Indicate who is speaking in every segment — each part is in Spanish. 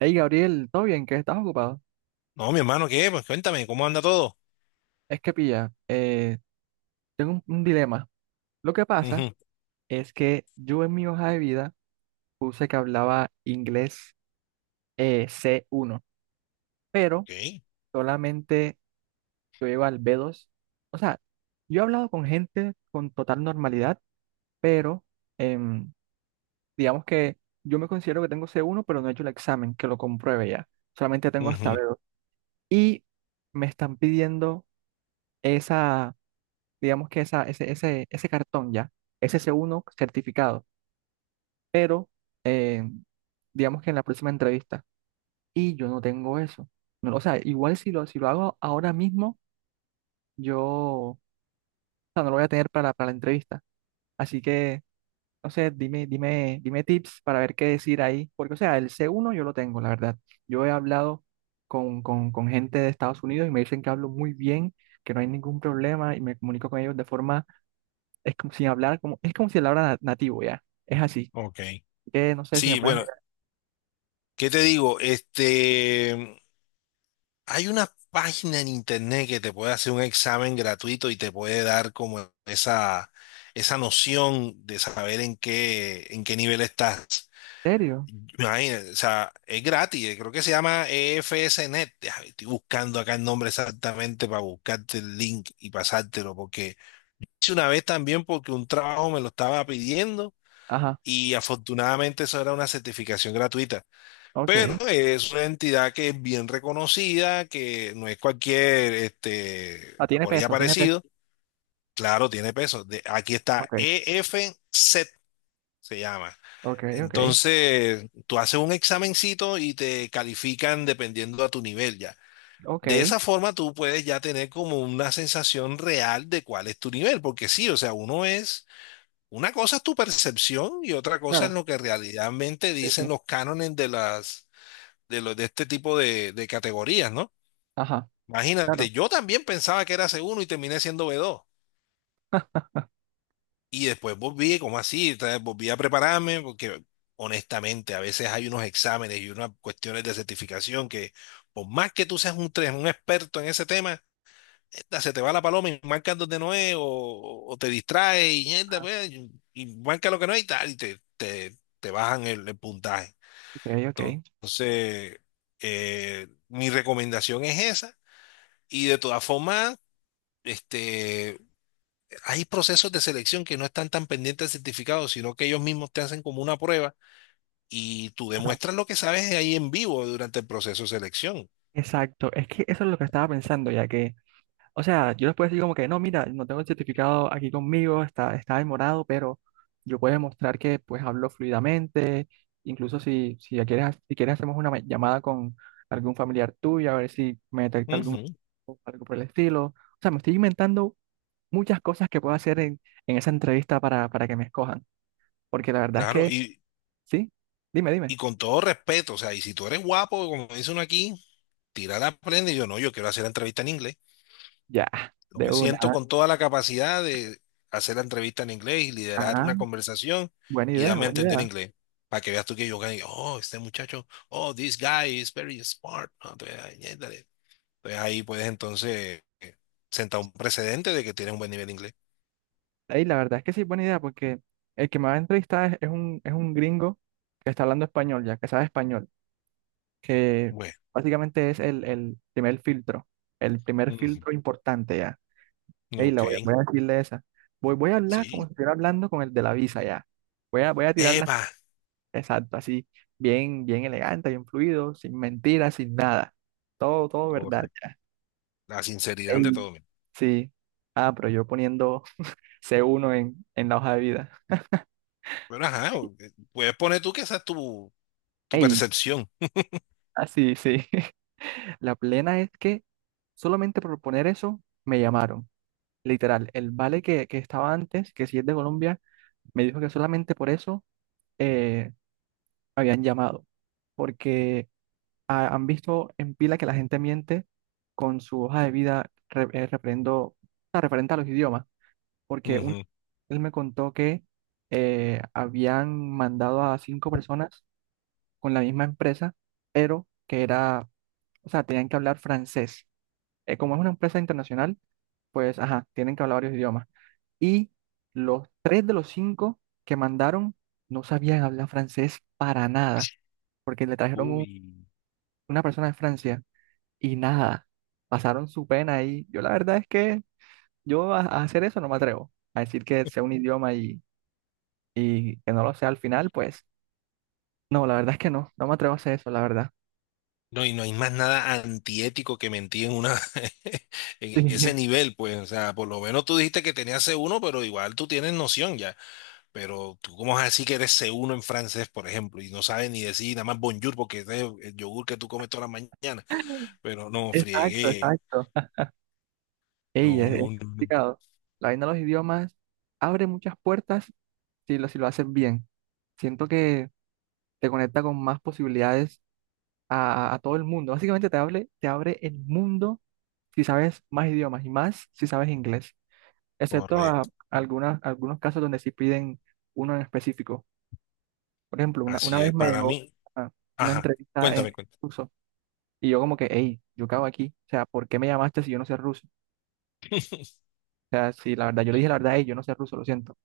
Speaker 1: Hey Gabriel, ¿todo bien? ¿Qué estás ocupado?
Speaker 2: No, mi hermano, ¿qué? Pues cuéntame, ¿cómo anda todo?
Speaker 1: Es que pilla, tengo un dilema. Lo que pasa
Speaker 2: Ujú.
Speaker 1: es que yo en mi hoja de vida puse que hablaba inglés C1, pero
Speaker 2: Ok.
Speaker 1: solamente yo iba al B2. O sea, yo he hablado con gente con total normalidad, pero em, digamos que yo me considero que tengo C1, pero no he hecho el examen, que lo compruebe ya. Solamente tengo hasta
Speaker 2: Ujú.
Speaker 1: B2. Y me están pidiendo esa digamos que ese cartón ya, es ese C1 certificado, pero eh, digamos que en la próxima entrevista, y yo no tengo eso. No, o sea, igual si lo hago ahora mismo, yo o no lo voy a tener para la entrevista. Así que, no sé, dime tips para ver qué decir ahí, porque o sea, el C1 yo lo tengo, la verdad. Yo he hablado con gente de Estados Unidos y me dicen que hablo muy bien, que no hay ningún problema y me comunico con ellos de forma es como sin hablar, como, es como si hablara nativo ya. Es así.
Speaker 2: Ok.
Speaker 1: No sé si me
Speaker 2: Sí,
Speaker 1: puedes.
Speaker 2: bueno, ¿qué te digo? Hay una página en internet que te puede hacer un examen gratuito y te puede dar como esa noción de saber en qué nivel estás.
Speaker 1: ¿En serio?
Speaker 2: Imagínate, o sea, es gratis, creo que se llama EFSNet. Déjame. Estoy buscando acá el nombre exactamente para buscarte el link y pasártelo, porque hice una vez también porque un trabajo me lo estaba pidiendo.
Speaker 1: Ajá,
Speaker 2: Y afortunadamente eso era una certificación gratuita. Pero
Speaker 1: ok.
Speaker 2: es una entidad que es bien reconocida, que no es cualquier,
Speaker 1: Ah, tiene
Speaker 2: por ella
Speaker 1: peso, tiene peso.
Speaker 2: parecido. Claro, tiene peso. Aquí está
Speaker 1: Ok,
Speaker 2: EFCET, se llama.
Speaker 1: ok, ok,
Speaker 2: Entonces, tú haces un examencito y te califican dependiendo a tu nivel ya. De
Speaker 1: ok.
Speaker 2: esa forma tú puedes ya tener como una sensación real de cuál es tu nivel, porque sí, o sea, uno es una cosa es tu percepción y otra cosa es
Speaker 1: Claro.
Speaker 2: lo que realmente
Speaker 1: Sí, sí.
Speaker 2: dicen los cánones de las de los de este tipo de categorías, ¿no?
Speaker 1: Ajá, claro.
Speaker 2: Imagínate, yo también pensaba que era C1 y terminé siendo B2. Y después volví, ¿como así? Entonces, volví a prepararme porque honestamente a veces hay unos exámenes y unas cuestiones de certificación que por más que tú seas un experto en ese tema, se te va la paloma y marcas donde no es, o te distraes y, mierda, pues, y marca lo que no es y tal, y te bajan el puntaje.
Speaker 1: Ok, ok.
Speaker 2: Entonces, mi recomendación es esa, y de todas formas, este, hay procesos de selección que no están tan pendientes del certificado, sino que ellos mismos te hacen como una prueba y tú
Speaker 1: Ajá.
Speaker 2: demuestras lo que sabes ahí en vivo durante el proceso de selección.
Speaker 1: Exacto. Es que eso es lo que estaba pensando, ya que, o sea, yo les puedo decir como que, no, mira, no tengo el certificado aquí conmigo, está en morado, pero yo puedo demostrar que pues hablo fluidamente, incluso si ya quieres, si quieres hacemos una llamada con algún familiar tuyo, a ver si me detecta algún
Speaker 2: Ujú,
Speaker 1: o algo por el estilo. O sea, me estoy inventando muchas cosas que puedo hacer en esa entrevista para que me escojan. Porque la verdad es
Speaker 2: claro,
Speaker 1: que, sí, dime.
Speaker 2: y con todo respeto, o sea, y si tú eres guapo, como dice uno aquí, tirar la prenda y yo no, yo quiero hacer la entrevista en inglés.
Speaker 1: Ya,
Speaker 2: Yo
Speaker 1: de
Speaker 2: me siento
Speaker 1: una.
Speaker 2: con toda la capacidad de hacer la entrevista en inglés y liderar
Speaker 1: Ah,
Speaker 2: una conversación
Speaker 1: buena
Speaker 2: y
Speaker 1: idea,
Speaker 2: darme a
Speaker 1: buena
Speaker 2: entender
Speaker 1: idea.
Speaker 2: inglés. Para que veas tú que yo gané, oh, este muchacho, oh, "this guy is very smart". ¿No? Entonces, ay, ñéndale. Entonces, ahí puedes entonces sentar un precedente de que tienes un buen nivel de inglés.
Speaker 1: Ey, la verdad es que sí, buena idea, porque el que me va a entrevistar es es un gringo que está hablando español, ya que sabe español, que
Speaker 2: Bueno.
Speaker 1: básicamente es el primer
Speaker 2: Ujú.
Speaker 1: filtro importante ya. Ey,
Speaker 2: Ok.
Speaker 1: voy a decirle esa. Voy a hablar como
Speaker 2: Sí.
Speaker 1: si estuviera hablando con el de la visa ya. Voy a tirar las
Speaker 2: Epa.
Speaker 1: exacto, así, bien, bien elegante, bien fluido, sin mentiras, sin nada. Todo verdad
Speaker 2: Correcto.
Speaker 1: ya.
Speaker 2: La sinceridad de
Speaker 1: Ey,
Speaker 2: todo. Mira.
Speaker 1: sí. Ah, pero yo poniendo C1 en la hoja de vida.
Speaker 2: Pero ajá, puedes poner tú que esa es tu, tu
Speaker 1: Ey,
Speaker 2: percepción.
Speaker 1: así, sí. La plena es que solamente por poner eso me llamaron. Literal, el vale que estaba antes, que si es de Colombia, me dijo que solamente por eso eh, me habían llamado. Porque han visto en pila que la gente miente con su hoja de vida referente a los idiomas, porque
Speaker 2: Ujú.
Speaker 1: él me contó que habían mandado a 5 personas con la misma empresa, pero que era, o sea, tenían que hablar francés. Como es una empresa internacional, pues, ajá, tienen que hablar varios idiomas. Y los 3 de los 5 que mandaron no sabían hablar francés para nada, porque le trajeron una persona de Francia. Y nada, pasaron su pena ahí. Yo la verdad es que yo a hacer eso no me atrevo. A decir que sea un idioma y que no lo sea al final, pues no, la verdad es que no, no me atrevo a hacer eso, la verdad.
Speaker 2: No, y no hay más nada antiético que mentir en una en ese nivel, pues, o sea, por lo menos tú dijiste que tenías c uno, pero igual tú tienes noción ya, pero tú cómo vas a decir que eres c uno en francés, por ejemplo, y no sabes ni decir nada más bonjour porque ese es el yogur que tú comes toda la mañana, pero no,
Speaker 1: Sí, exacto,
Speaker 2: friegué,
Speaker 1: exacto. Ey,
Speaker 2: no,
Speaker 1: es
Speaker 2: no, no, no,
Speaker 1: complicado. La vaina de los idiomas abre muchas puertas si lo haces bien. Siento que te conecta con más posibilidades a todo el mundo. Básicamente te abre el mundo si sabes más idiomas y más si sabes inglés. Excepto a
Speaker 2: correcto,
Speaker 1: algunos casos donde sí piden uno en específico. Por ejemplo, una
Speaker 2: así
Speaker 1: vez
Speaker 2: es
Speaker 1: me
Speaker 2: para
Speaker 1: llegó
Speaker 2: mí,
Speaker 1: ah, una
Speaker 2: ajá,
Speaker 1: entrevista en
Speaker 2: cuéntame, cuéntame.
Speaker 1: ruso y yo como que, hey, yo cago aquí, o sea, ¿por qué me llamaste si yo no sé ruso? O sea, si la verdad, yo le dije la verdad, hey, yo no sé ruso, lo siento.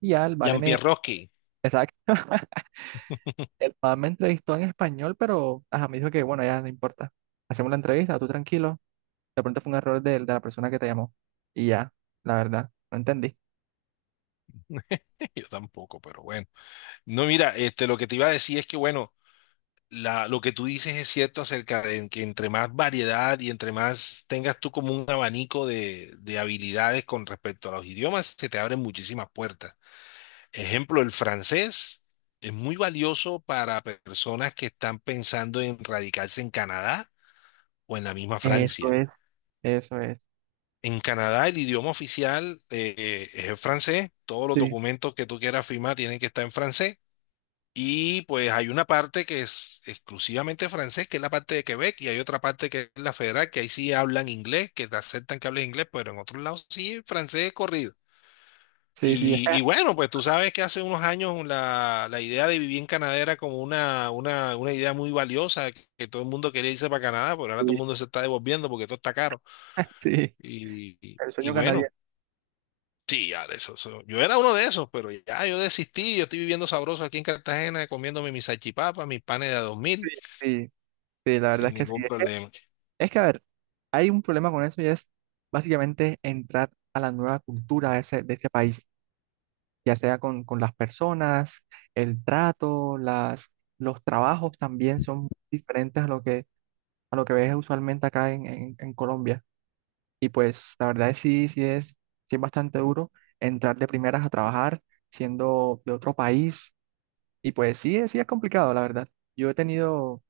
Speaker 1: Y ya el vale me,
Speaker 2: Jean-Pierre Roski.
Speaker 1: exacto, el vale me entrevistó en español, pero ajá, me dijo que, bueno, ya no importa, hacemos la entrevista, tú tranquilo, de pronto fue un error de la persona que te llamó. Y ya, la verdad, no entendí.
Speaker 2: Yo tampoco, pero bueno. No, mira, lo que te iba a decir es que, bueno, lo que tú dices es cierto acerca de que entre más variedad y entre más tengas tú como un abanico de habilidades con respecto a los idiomas, se te abren muchísimas puertas. Ejemplo, el francés es muy valioso para personas que están pensando en radicarse en Canadá o en la misma
Speaker 1: Eso
Speaker 2: Francia.
Speaker 1: es, eso es.
Speaker 2: En Canadá el idioma oficial es el francés, todos los
Speaker 1: Sí,
Speaker 2: documentos que tú quieras firmar tienen que estar en francés. Y pues hay una parte que es exclusivamente francés, que es la parte de Quebec, y hay otra parte que es la federal, que ahí sí hablan inglés, que te aceptan que hables inglés, pero en otros lados sí, francés corrido.
Speaker 1: sí, sí, es
Speaker 2: Y bueno, pues tú sabes que hace unos años la idea de vivir en Canadá era como una idea muy valiosa, que todo el mundo quería irse para Canadá, pero ahora todo el
Speaker 1: que-
Speaker 2: mundo se está devolviendo porque todo está caro.
Speaker 1: Sí,
Speaker 2: Y, y
Speaker 1: el
Speaker 2: y
Speaker 1: sueño
Speaker 2: bueno.
Speaker 1: canadiense.
Speaker 2: Sí, ya, de eso, eso- Yo era uno de esos, pero ya yo desistí. Yo estoy viviendo sabroso aquí en Cartagena, comiéndome mis salchipapas, mis panes de a dos
Speaker 1: Sí,
Speaker 2: mil,
Speaker 1: sí, sí, la verdad
Speaker 2: sin
Speaker 1: es que sí.
Speaker 2: ningún problema.
Speaker 1: Es que, a ver, hay un problema con eso y es básicamente entrar a la nueva cultura de de ese país, ya sea con las personas, el trato, las, los trabajos también son diferentes a lo que ves usualmente acá en Colombia. Y pues la verdad es sí, sí es bastante duro entrar de primeras a trabajar siendo de otro país. Y pues sí, sí es complicado, la verdad. Yo he tenido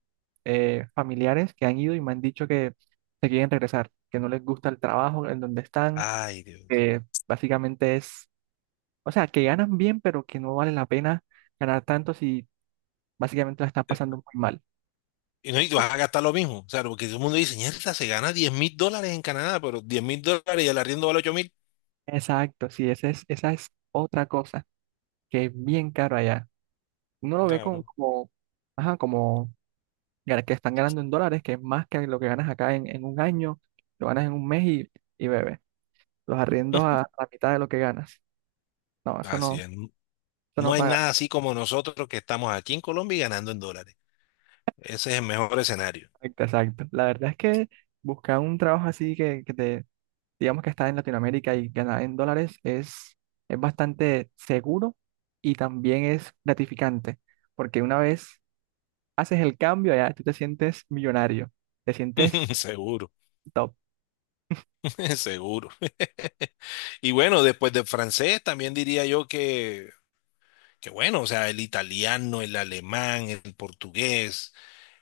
Speaker 1: familiares que han ido y me han dicho que se quieren regresar, que no les gusta el trabajo en donde están,
Speaker 2: Ay, Dios.
Speaker 1: que básicamente es, o sea, que ganan bien, pero que no vale la pena ganar tanto si básicamente la están pasando muy mal.
Speaker 2: Y no, y vas a gastar lo mismo. O sea, porque todo el mundo dice, "Mierda, se gana $10,000 en Canadá, pero $10,000 y el arriendo vale 8,000".
Speaker 1: Exacto, sí, esa es otra cosa que es bien caro allá. Uno lo ve
Speaker 2: Claro,
Speaker 1: ajá, como que están ganando en dólares, que es más que lo que ganas acá en un año, lo ganas en un mes y bebe. Los arriendos a la mitad de lo que ganas. No,
Speaker 2: así es.
Speaker 1: eso
Speaker 2: No
Speaker 1: no
Speaker 2: hay
Speaker 1: paga.
Speaker 2: nada así como nosotros que estamos aquí en Colombia y ganando en dólares. Ese es el mejor escenario.
Speaker 1: Exacto, exacto. La verdad es que buscar un trabajo así que te, digamos que está en Latinoamérica y ganar en dólares es bastante seguro y también es gratificante, porque una vez haces el cambio, ya tú te sientes millonario, te sientes
Speaker 2: Seguro.
Speaker 1: top.
Speaker 2: Seguro. Y bueno, después del francés, también diría yo que qué bueno, o sea, el italiano, el alemán, el portugués,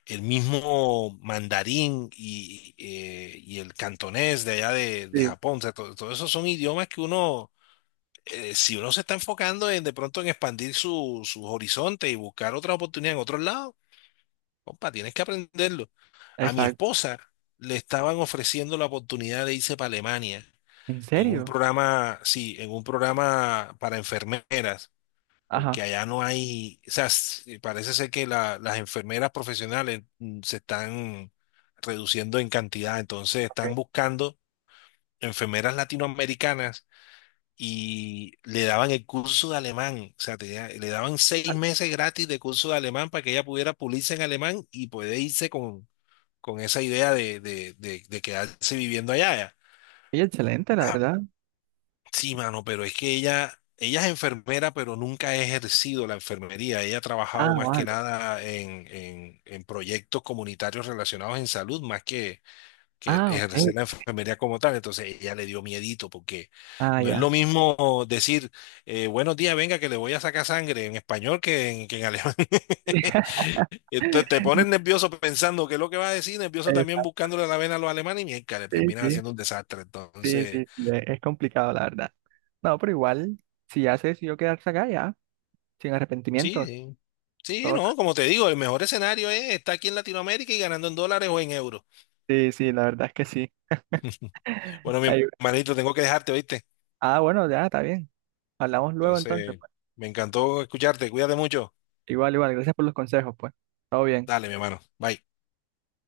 Speaker 2: el mismo mandarín y el cantonés de allá de
Speaker 1: Sí.
Speaker 2: Japón, o sea, todo, esos son idiomas que uno, si uno se está enfocando en de pronto en expandir su, su horizonte y buscar otra oportunidad en otro lado, compa, tienes que aprenderlo. A mi
Speaker 1: Exacto.
Speaker 2: esposa le estaban ofreciendo la oportunidad de irse para Alemania
Speaker 1: ¿En
Speaker 2: en un
Speaker 1: serio?
Speaker 2: programa, sí, en un programa para enfermeras porque
Speaker 1: Ajá.
Speaker 2: allá no hay, o sea, parece ser que las enfermeras profesionales mm, se están reduciendo en cantidad, entonces
Speaker 1: Ok.
Speaker 2: están buscando enfermeras latinoamericanas y le daban el curso de alemán, o sea, le daban 6 meses gratis de curso de alemán para que ella pudiera pulirse en alemán y poder irse con esa idea de quedarse viviendo allá.
Speaker 1: Y excelente, la verdad.
Speaker 2: Sí, mano, pero es que ella es enfermera, pero nunca ha ejercido la enfermería. Ella ha trabajado
Speaker 1: Ah,
Speaker 2: más que
Speaker 1: vale.
Speaker 2: nada en, en proyectos comunitarios relacionados en salud, más que el
Speaker 1: Ah, ok.
Speaker 2: ejercer la enfermería como tal. Entonces ella le dio miedito, porque
Speaker 1: Ah,
Speaker 2: no es
Speaker 1: ya.
Speaker 2: lo mismo decir, buenos días, venga, que le voy a sacar sangre en español que en alemán. Entonces te pones nervioso pensando qué es lo que va a decir, nervioso también
Speaker 1: Exacto.
Speaker 2: buscándole la vena a los alemanes y mierda, le
Speaker 1: Sí,
Speaker 2: terminas
Speaker 1: sí,
Speaker 2: haciendo un desastre.
Speaker 1: sí,
Speaker 2: Entonces...
Speaker 1: sí, sí, es complicado, la verdad. No, pero igual, si ya se decidió quedarse acá, ya. Sin
Speaker 2: Sí,
Speaker 1: arrepentimiento.
Speaker 2: sí. Sí,
Speaker 1: Todo.
Speaker 2: no, como te digo, el mejor escenario es estar aquí en Latinoamérica y ganando en dólares o en euros.
Speaker 1: Sí, sí, la verdad es que sí.
Speaker 2: Bueno, mi
Speaker 1: Ahí-
Speaker 2: hermanito, tengo que dejarte, ¿oíste?
Speaker 1: Ah, bueno, ya está bien. Hablamos luego entonces,
Speaker 2: Entonces,
Speaker 1: pues.
Speaker 2: me encantó escucharte. Cuídate mucho.
Speaker 1: Igual, igual, gracias por los consejos, pues. Todo bien.
Speaker 2: Dale, mi hermano. Bye.